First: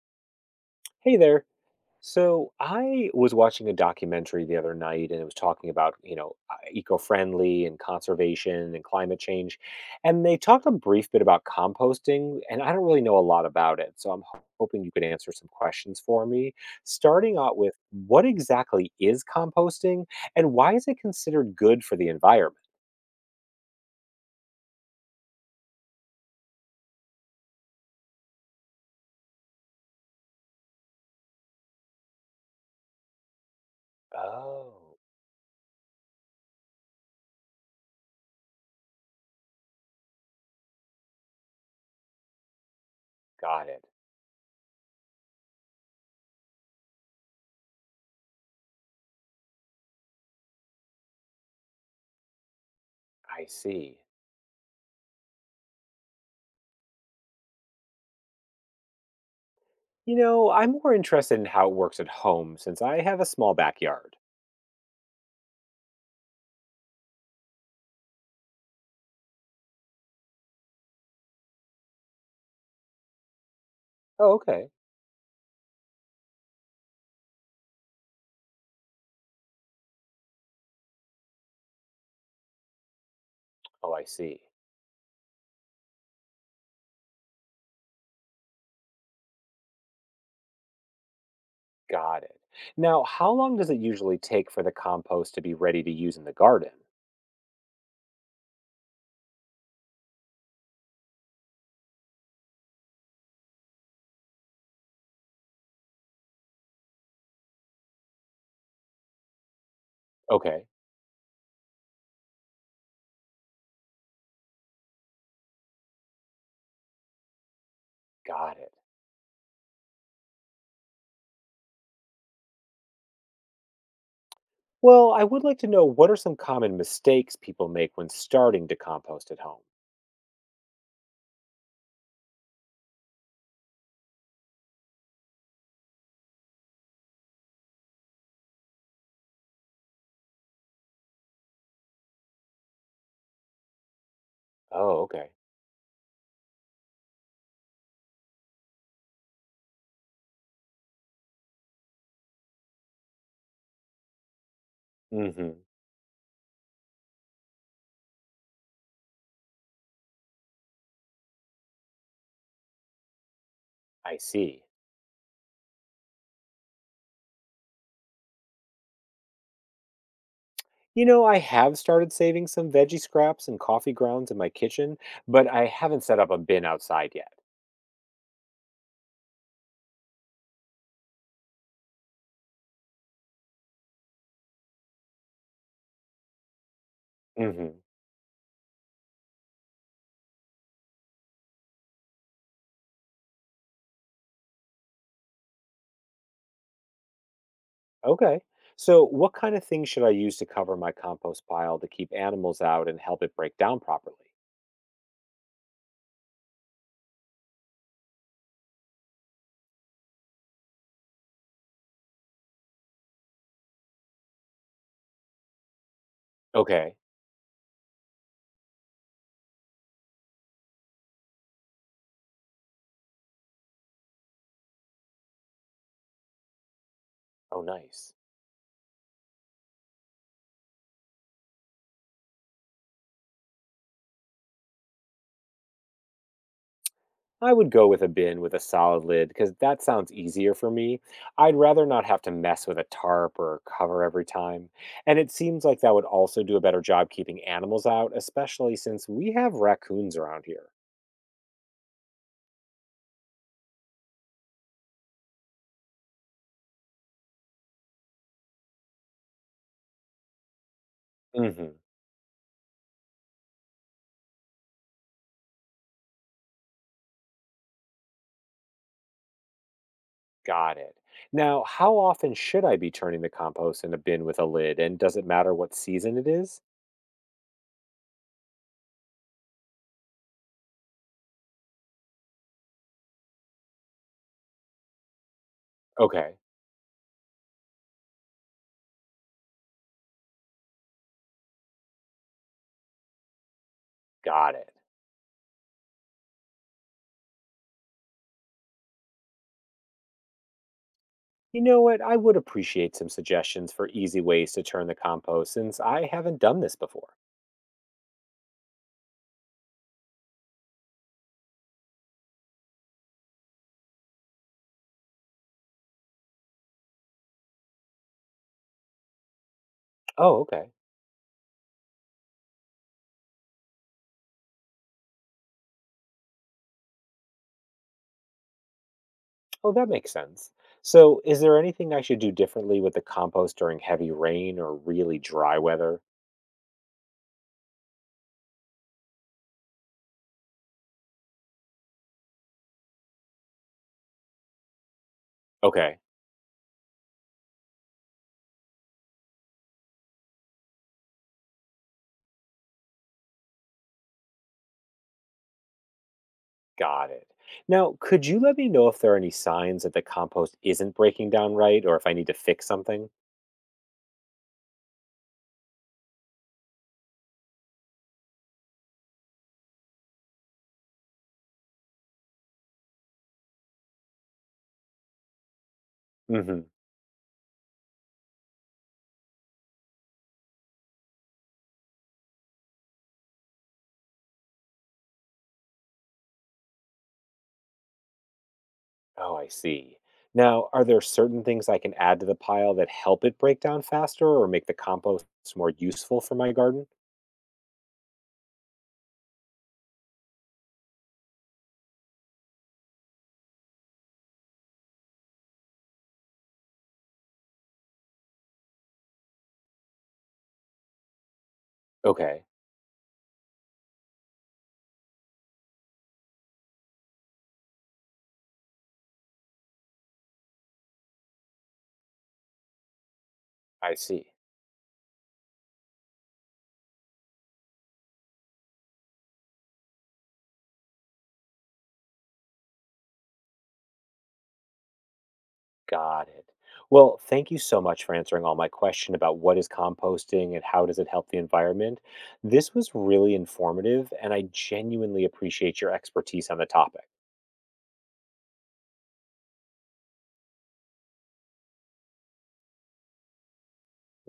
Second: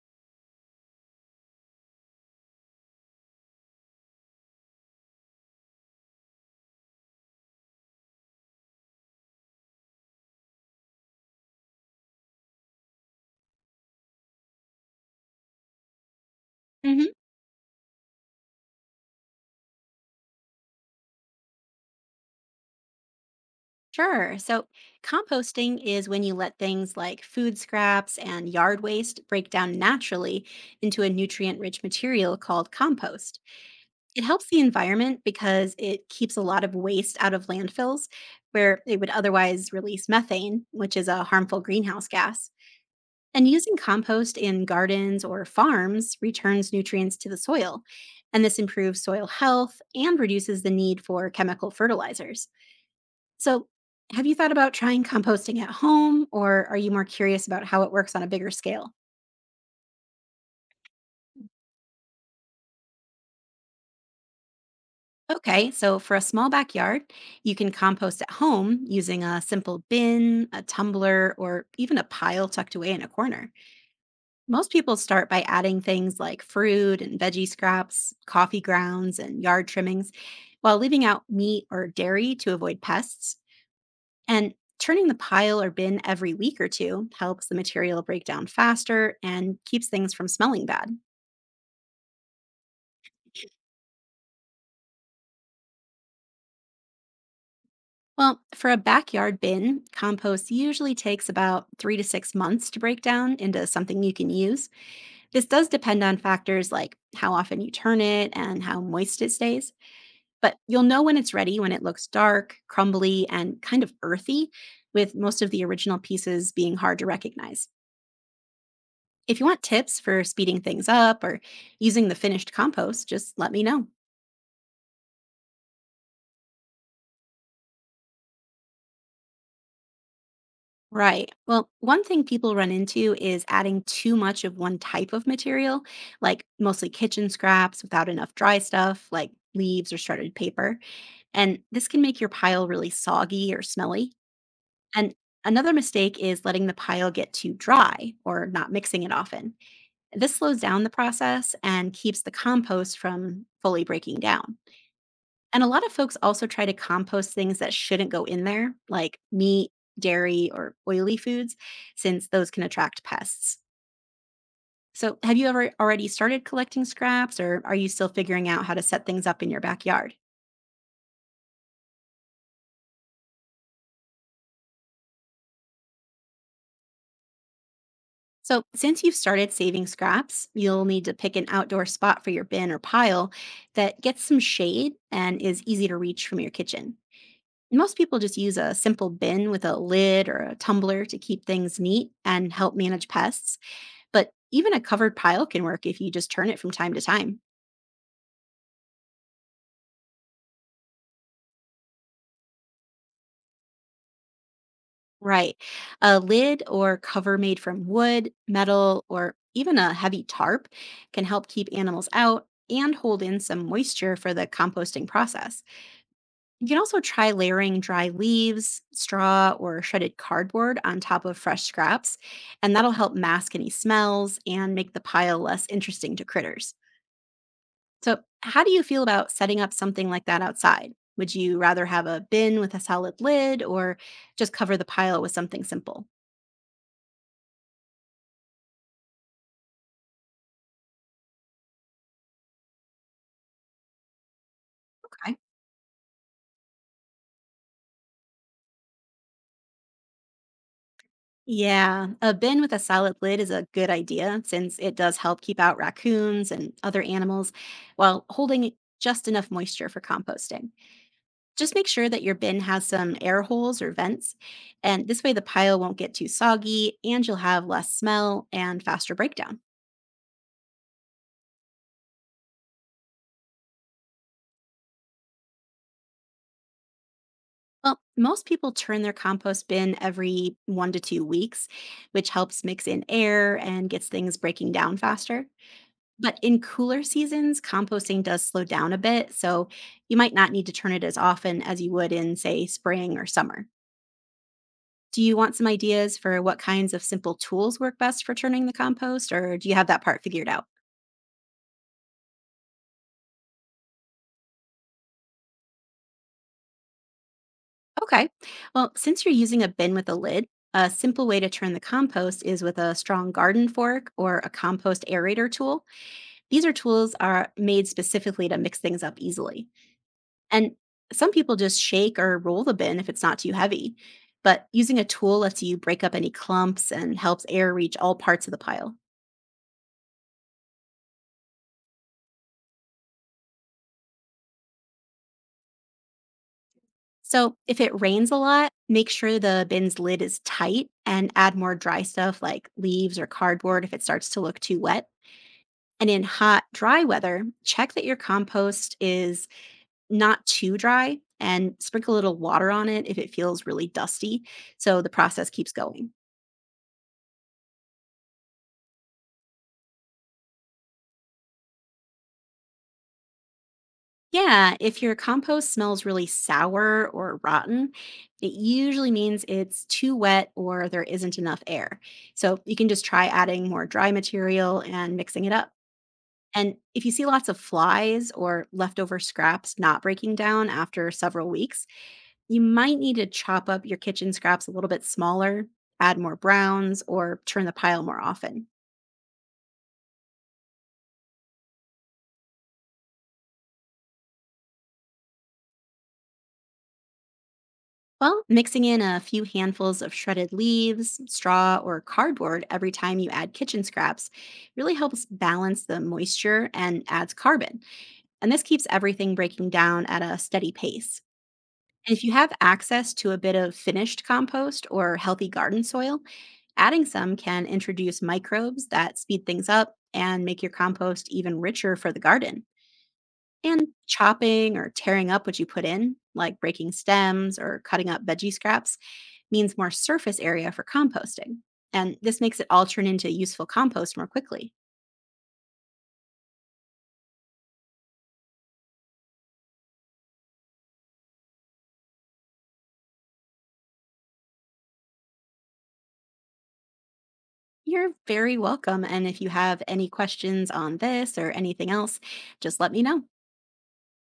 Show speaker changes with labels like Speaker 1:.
Speaker 1: Hey there. So I was watching a documentary the other night and it was talking about, eco-friendly and conservation and climate change. And they talked a brief bit about composting, and I don't really know a lot about it. So hoping you could answer some questions for me,
Speaker 2: hmm
Speaker 1: starting out with what exactly is composting and why is it considered good for the environment?
Speaker 2: Sure. So, composting is when you let things like food scraps and yard waste break down naturally into a nutrient rich material called compost. It helps the
Speaker 1: Oh,
Speaker 2: environment because it keeps a lot of waste out of landfills where it would otherwise release methane, which is a harmful greenhouse gas. And
Speaker 1: got
Speaker 2: using
Speaker 1: it.
Speaker 2: compost in gardens or farms returns nutrients to the soil. And this improves soil health and reduces the need for chemical fertilizers.
Speaker 1: I
Speaker 2: So,
Speaker 1: see.
Speaker 2: have you thought about trying composting at home, or are you more curious about how it works on a bigger scale?
Speaker 1: I'm more interested in how it works at home since I have a small backyard.
Speaker 2: Okay, so for a small backyard, you can compost at home using a simple bin, a tumbler, or even a pile tucked away in a corner.
Speaker 1: Oh, okay.
Speaker 2: Most people start by adding things like fruit and veggie scraps, coffee grounds, and yard trimmings, while leaving out meat or dairy to avoid pests.
Speaker 1: Oh, I see.
Speaker 2: And turning the pile or bin every week or two helps the material break down faster and keeps things from smelling bad.
Speaker 1: Got it. Now, how long does it usually take for the compost to be ready to use in the garden?
Speaker 2: Well, for a backyard bin, compost usually takes about 3 to 6 months to break down into something you can use. This does depend on factors like how often you turn it and how moist it stays. But
Speaker 1: Okay,
Speaker 2: you'll know when it's ready when it looks dark, crumbly, and kind of earthy, with most of the original pieces being hard to recognize.
Speaker 1: got it.
Speaker 2: If you want tips for speeding things up or using the finished compost, just let me know.
Speaker 1: Well, I would like to know what are some common mistakes people make when starting to compost at home?
Speaker 2: Right. Well, one thing people run into is adding too much of one type of material, like mostly kitchen scraps without enough dry stuff, like leaves or shredded paper. And this can make your pile really soggy or smelly.
Speaker 1: Oh,
Speaker 2: And
Speaker 1: okay.
Speaker 2: another mistake is letting the pile get too dry or not mixing it often. This slows down the process and keeps the compost from fully breaking down.
Speaker 1: Hmm.
Speaker 2: And a lot of folks also try to compost things that shouldn't go in there, like meat, dairy, or oily foods, since those can attract pests.
Speaker 1: I see.
Speaker 2: So, have you ever already started collecting scraps, or are you still figuring out how to set things up in your backyard?
Speaker 1: I have started saving some veggie scraps and coffee grounds in my kitchen, but I haven't set up a bin outside yet.
Speaker 2: So, since you've started saving scraps, you'll need to pick an outdoor spot for your bin or pile that gets some shade and is easy to reach from your kitchen.
Speaker 1: Hmm.
Speaker 2: Most people just use a simple bin with a lid or a tumbler to keep things neat and help manage pests. But even a covered pile can work if you just turn it from time to time.
Speaker 1: Okay. So, what kind of things should I use to cover my compost pile to keep animals out and help it break down properly?
Speaker 2: Right. A lid or cover made from wood, metal, or even a heavy tarp can help keep animals out and hold in some moisture for the composting process. You can
Speaker 1: Okay.
Speaker 2: also try layering dry leaves, straw, or shredded cardboard on top of fresh scraps, and that'll help mask any smells and make the pile less interesting to critters.
Speaker 1: Oh, nice.
Speaker 2: So, how do you feel about setting up something like that outside? Would you rather have a bin with a solid lid or just cover the pile with something simple?
Speaker 1: I would go with a bin with a solid lid because that sounds easier for me. I'd rather not have to mess with a tarp or a cover every time. And it
Speaker 2: Okay.
Speaker 1: seems like that would also do a better job keeping animals out, especially since we have raccoons around here.
Speaker 2: Yeah, a bin with a solid lid is a good idea since it does help keep out raccoons and other animals while holding just enough moisture for composting.
Speaker 1: Hmm.
Speaker 2: Just make sure that your bin has some air holes or vents, and this way the pile won't get too soggy and you'll have less smell and faster breakdown.
Speaker 1: Got it. Now, how often should I be turning the compost in a bin with a lid? And does it matter what season it is?
Speaker 2: Well, most people turn their compost bin every 1 to 2 weeks, which helps mix in air and gets things breaking down faster.
Speaker 1: Okay,
Speaker 2: But in cooler seasons, composting does slow down a bit, so you might not need to turn it as often as you would in, say, spring or summer.
Speaker 1: got it.
Speaker 2: Do you want some ideas for what kinds of simple tools work best for turning the compost, or do you have that part figured out?
Speaker 1: You know what? I would appreciate some suggestions for easy ways to turn the compost since I haven't done this before.
Speaker 2: Okay. Well, since you're using a bin with a lid, a simple way to turn the compost is with a strong garden fork or a compost aerator tool. These are tools are made specifically to mix things up easily.
Speaker 1: Oh, okay.
Speaker 2: And some people just shake or roll the bin if it's not too heavy. But using a tool lets you break up any clumps and helps air reach all parts of the pile.
Speaker 1: Oh, that makes sense. So, is there anything I should do differently with the compost during heavy rain or really dry weather?
Speaker 2: So if it rains a lot, make sure the bin's lid is tight and add more dry stuff like leaves or cardboard if it starts to look too wet.
Speaker 1: Okay,
Speaker 2: And in hot, dry weather, check that your compost is not too dry and sprinkle a little water on it if it feels really dusty so the process keeps going.
Speaker 1: got it. Now, could you let me know if there are any signs that the compost isn't breaking down right or if I need to fix something?
Speaker 2: Yeah, if your compost smells really sour or rotten, it usually means it's too wet or there isn't enough air. So you can just try adding more dry material and mixing it up.
Speaker 1: Hmm.
Speaker 2: And if you see lots of flies or leftover scraps not breaking down after several weeks, you might need to chop up your kitchen scraps a little bit smaller, add more browns, or turn the pile more often.
Speaker 1: Oh, I see. Now, are there certain things I can add to the pile that help it break down faster or make the compost more useful for my garden?
Speaker 2: Well, mixing in a few handfuls of shredded leaves, straw, or cardboard every time you add kitchen scraps really helps balance the moisture and adds carbon. And this keeps everything breaking down at a steady pace. And if you
Speaker 1: Okay,
Speaker 2: have access to a bit of finished compost or healthy garden soil, adding some can introduce microbes that speed things up and make your compost even richer for the garden. And
Speaker 1: I see.
Speaker 2: chopping or tearing up what you put in, like breaking stems or cutting up veggie scraps, means more surface area for composting. And this makes it all turn into useful compost more quickly.
Speaker 1: Got it. Well, thank you so much for answering all my question about what is composting and how does it help the environment. This was really informative, and I genuinely appreciate your expertise on the topic.
Speaker 2: You're very welcome. And if you have any questions on this or anything else, just let me know.